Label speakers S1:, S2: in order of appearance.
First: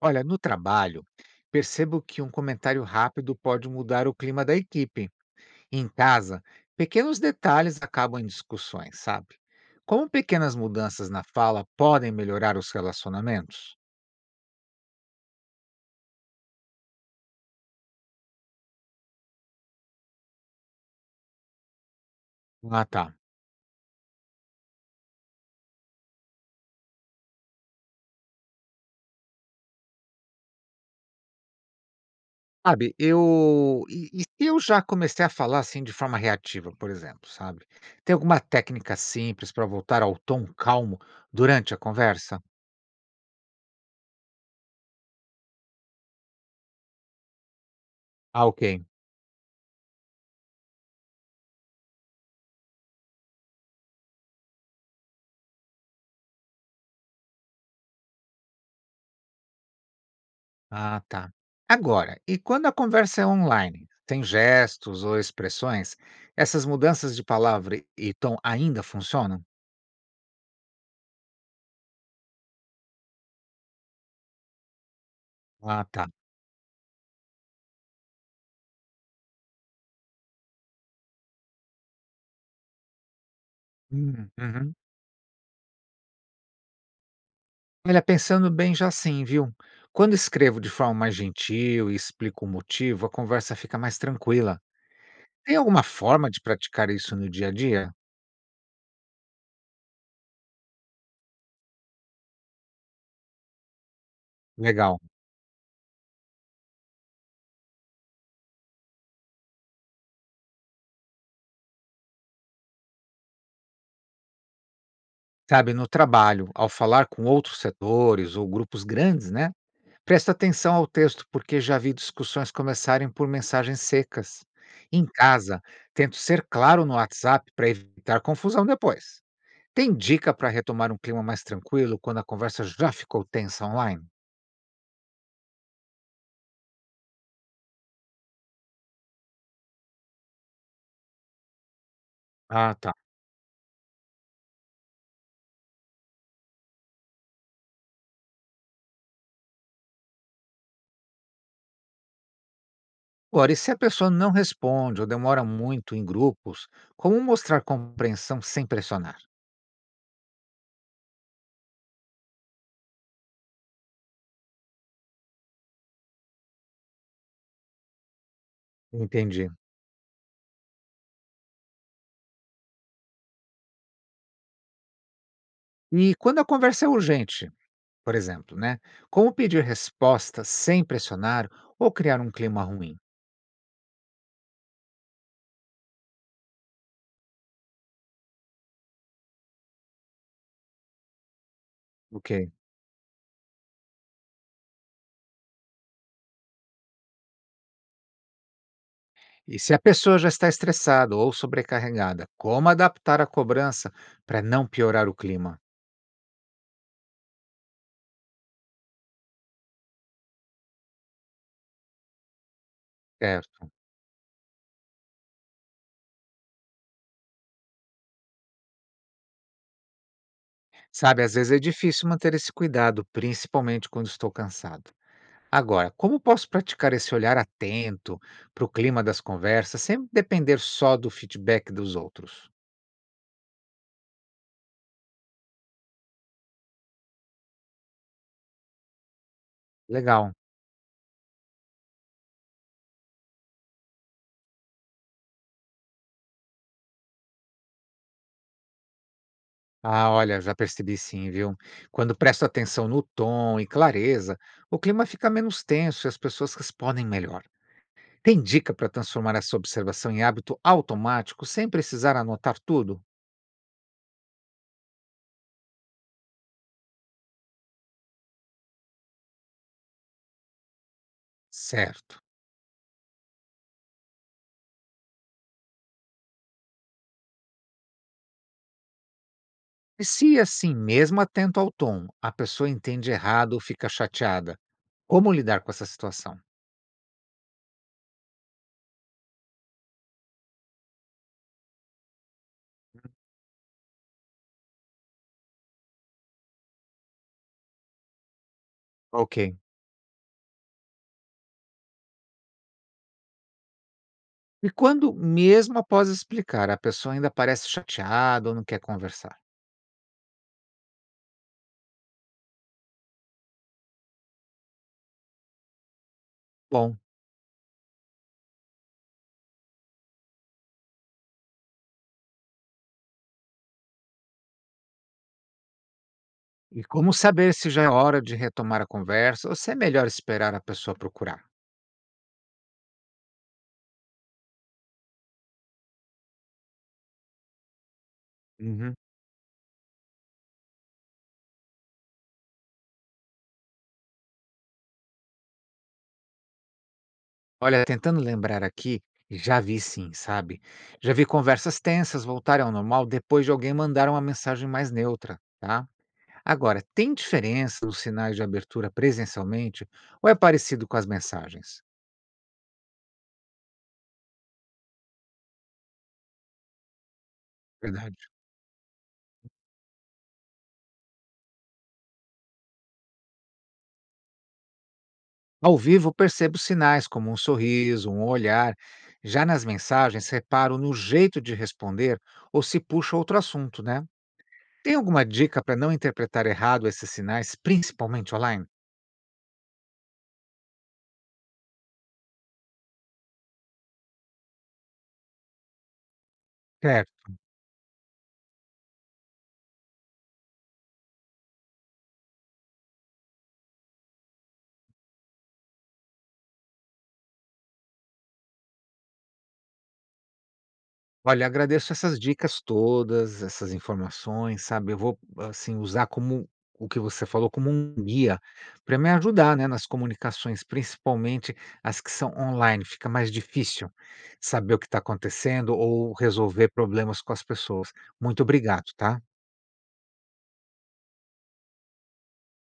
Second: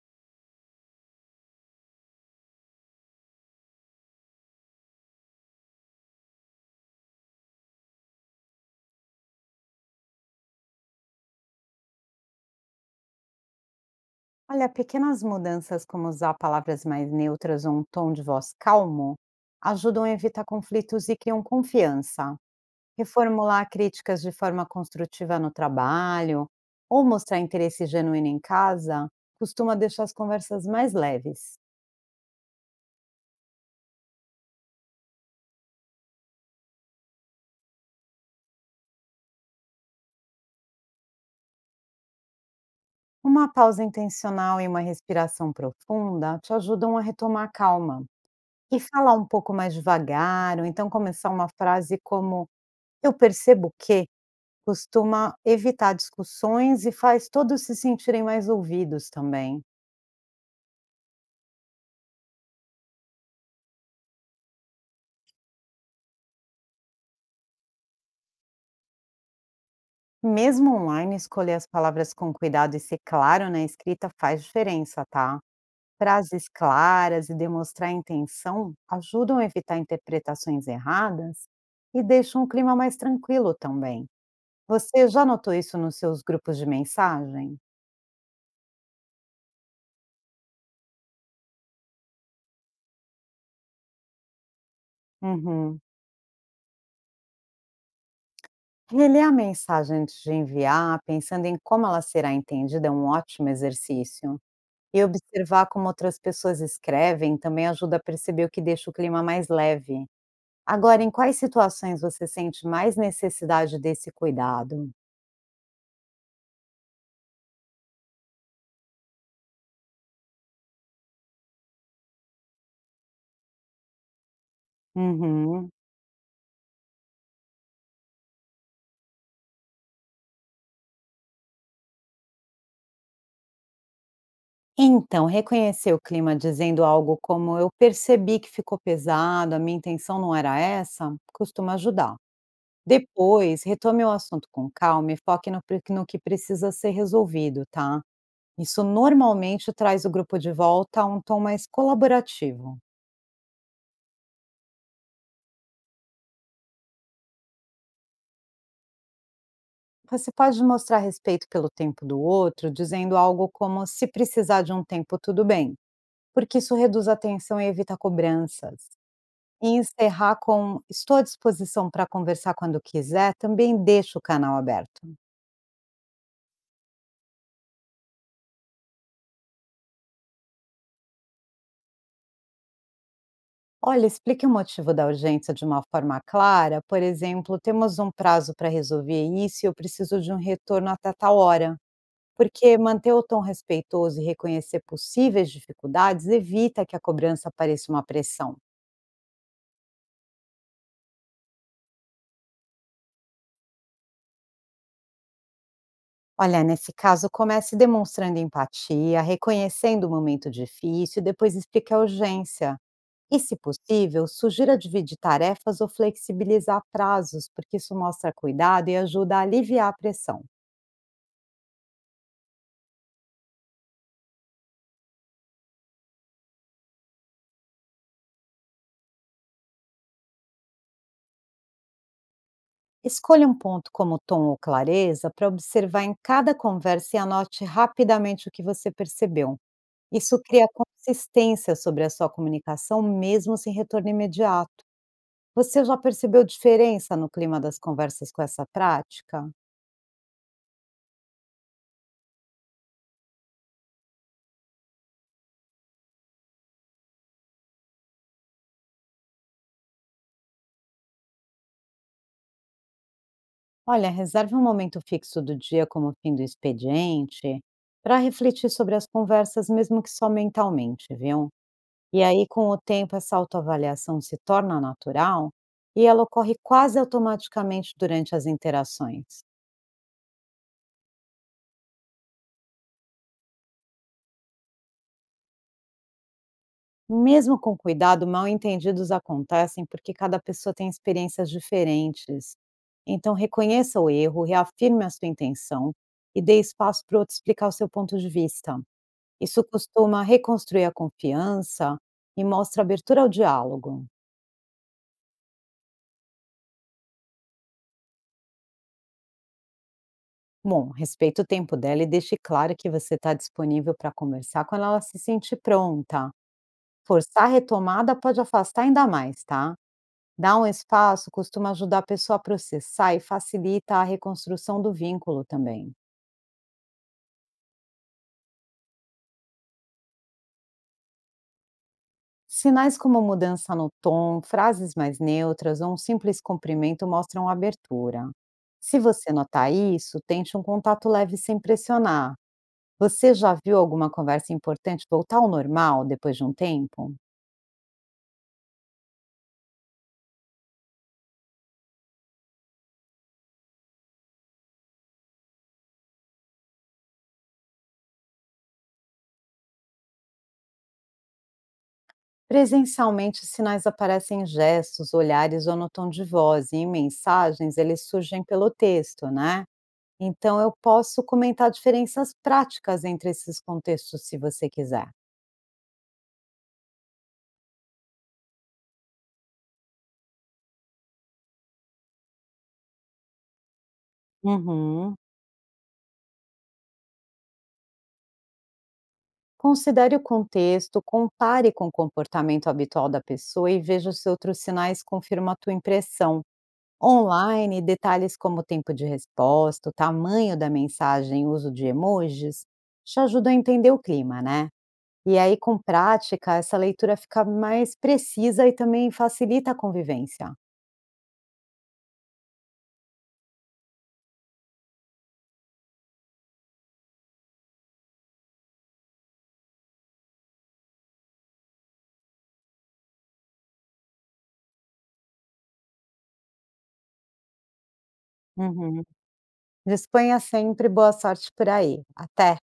S1: Olha, no trabalho, percebo que um comentário rápido pode mudar o clima da equipe. Em casa, pequenos detalhes acabam em discussões, sabe? Como pequenas mudanças na fala podem melhorar os relacionamentos?
S2: Olha, pequenas mudanças como usar palavras mais neutras ou um tom de voz calmo ajudam a evitar conflitos e criam confiança.
S1: Ah, tá.
S2: Reformular críticas de forma construtiva no trabalho ou mostrar interesse genuíno em casa costuma deixar as conversas mais leves.
S1: Sabe, eu. E se eu já comecei a falar assim de forma reativa, por exemplo, sabe? Tem alguma técnica simples para voltar ao tom calmo durante a conversa?
S2: Uma pausa intencional e uma respiração profunda te ajudam a retomar a calma.
S1: Ah,
S2: E
S1: ok.
S2: falar um pouco mais devagar, ou então começar uma frase como eu percebo que costuma evitar discussões e faz todos se sentirem mais ouvidos também.
S1: Ah, tá. Agora, e quando a conversa é online, tem gestos ou expressões, essas mudanças de palavra e tom ainda funcionam?
S2: Mesmo online, escolher as palavras com cuidado e ser claro na escrita faz diferença, tá?
S1: Ah, tá.
S2: Frases claras e demonstrar intenção ajudam a evitar interpretações erradas e deixam o clima mais tranquilo também.
S1: Uhum.
S2: Você já notou isso nos seus grupos de mensagem?
S1: Olha, pensando bem já sim, viu? Quando escrevo de forma mais gentil e explico o motivo, a conversa fica mais tranquila. Tem
S2: Uhum.
S1: alguma forma de praticar isso no dia a dia?
S2: Reler a mensagem antes de enviar, pensando em como ela será entendida, é um ótimo exercício.
S1: Legal.
S2: E observar como outras pessoas escrevem também ajuda a perceber o que deixa o clima mais leve. Agora, em quais situações você sente mais necessidade desse cuidado?
S1: Sabe, no trabalho, ao falar com outros setores ou grupos grandes, né? Presta atenção ao texto, porque já vi discussões começarem por mensagens secas. Em casa,
S2: Uhum.
S1: tento ser claro no WhatsApp para evitar confusão depois. Tem dica para retomar um clima mais tranquilo quando a conversa já ficou tensa online?
S2: Então, reconhecer o clima dizendo algo como eu percebi que ficou pesado, a minha intenção não era essa, costuma ajudar.
S1: Ah, tá.
S2: Depois, retome o assunto com calma e foque no que precisa ser resolvido, tá? Isso normalmente traz o grupo de volta a um tom mais colaborativo.
S1: Ora, e se a pessoa não responde ou demora muito em grupos, como mostrar compreensão sem pressionar?
S2: Você pode mostrar respeito pelo tempo do outro, dizendo algo como se precisar de um tempo, tudo bem, porque isso reduz a tensão e evita cobranças.
S1: Entendi.
S2: E encerrar com estou à disposição para conversar quando quiser, também deixa o canal aberto.
S1: E quando a conversa é urgente, por exemplo, né? Como pedir resposta sem pressionar ou criar um clima ruim?
S2: Olha, explique o motivo da urgência de uma forma clara, por exemplo, temos um prazo para resolver isso e eu preciso de um retorno até tal hora.
S1: Ok.
S2: Porque manter o tom respeitoso e reconhecer possíveis dificuldades evita que a cobrança pareça uma pressão.
S1: E se a pessoa já está estressada ou sobrecarregada, como adaptar a cobrança para não piorar o clima?
S2: Olha, nesse caso, comece demonstrando empatia, reconhecendo o momento difícil e depois explique a urgência. E, se
S1: Certo.
S2: possível, sugira dividir tarefas ou flexibilizar prazos, porque isso mostra cuidado e ajuda a aliviar a pressão.
S1: Sabe, às vezes é difícil manter esse cuidado, principalmente quando estou cansado. Agora, como posso praticar esse olhar atento para o clima das conversas, sem depender só do feedback dos outros?
S2: Escolha um ponto como tom ou clareza para observar em cada conversa e anote rapidamente o que você percebeu.
S1: Legal.
S2: Isso cria consistência sobre a sua comunicação, mesmo sem retorno imediato. Você já percebeu diferença no clima das conversas com essa prática?
S1: Ah, olha, já percebi sim, viu? Quando presto atenção no tom e clareza, o clima fica menos tenso e as pessoas respondem melhor. Tem dica para transformar essa observação em hábito automático sem precisar anotar tudo?
S2: Olha, reserve um momento fixo do dia, como o fim do expediente, para refletir sobre as conversas, mesmo que só mentalmente, viu?
S1: Certo.
S2: E aí, com o tempo, essa autoavaliação se torna natural e ela ocorre quase automaticamente durante as interações.
S1: E se é assim, mesmo atento ao tom, a pessoa entende errado ou fica chateada? Como lidar com essa situação?
S2: Mesmo com cuidado, mal entendidos acontecem porque cada pessoa tem experiências diferentes. Então, reconheça o erro, reafirme a sua intenção e dê espaço para o outro explicar o seu ponto de vista.
S1: Ok.
S2: Isso costuma reconstruir a confiança e mostra abertura ao diálogo.
S1: E quando, mesmo após explicar, a pessoa ainda parece chateada ou não quer conversar?
S2: Bom, respeita o tempo dela e deixe claro que você está disponível para conversar quando ela se sentir pronta.
S1: Bom,
S2: Forçar a retomada pode afastar ainda mais, tá? Dar um espaço costuma ajudar a pessoa a processar e facilita a reconstrução do vínculo também.
S1: e como saber se já é hora de retomar a conversa ou se é melhor esperar a pessoa procurar?
S2: Sinais como mudança no tom, frases mais neutras ou um simples cumprimento mostram abertura.
S1: Uhum.
S2: Se você notar isso, tente um contato leve sem pressionar. Você já viu alguma conversa importante voltar ao normal depois de um tempo?
S1: Olha, tentando lembrar aqui, já vi sim, sabe? Já vi conversas tensas voltarem ao normal depois de alguém mandar uma mensagem mais neutra, tá? Agora, tem diferença nos sinais de abertura presencialmente ou é parecido com as mensagens?
S2: Presencialmente, os sinais aparecem em gestos, olhares ou no tom de voz, e em mensagens eles
S1: Verdade.
S2: surgem pelo texto, né? Então eu posso comentar diferenças práticas entre esses contextos se você quiser.
S1: Ao vivo, percebo sinais como um sorriso, um olhar. Já nas mensagens, reparo no jeito de responder ou se puxa outro assunto, né? Tem
S2: Uhum.
S1: alguma dica para não interpretar errado esses sinais, principalmente online?
S2: Considere o contexto, compare com o comportamento habitual da pessoa e veja se outros sinais confirmam a tua impressão.
S1: Certo.
S2: Online, detalhes como o tempo de resposta, o tamanho da mensagem, o uso de emojis, te ajudam a entender o clima, né? E aí, com prática, essa leitura fica mais precisa e também facilita a convivência.
S1: Olha, agradeço essas dicas todas, essas informações, sabe? Eu vou, assim, usar como o que você falou como um guia para me ajudar, né, nas comunicações, principalmente as que são online. Fica mais difícil saber o que está acontecendo ou resolver problemas com as pessoas. Muito obrigado,
S2: Uhum.
S1: tá?
S2: Disponha sempre, boa sorte por aí. Até.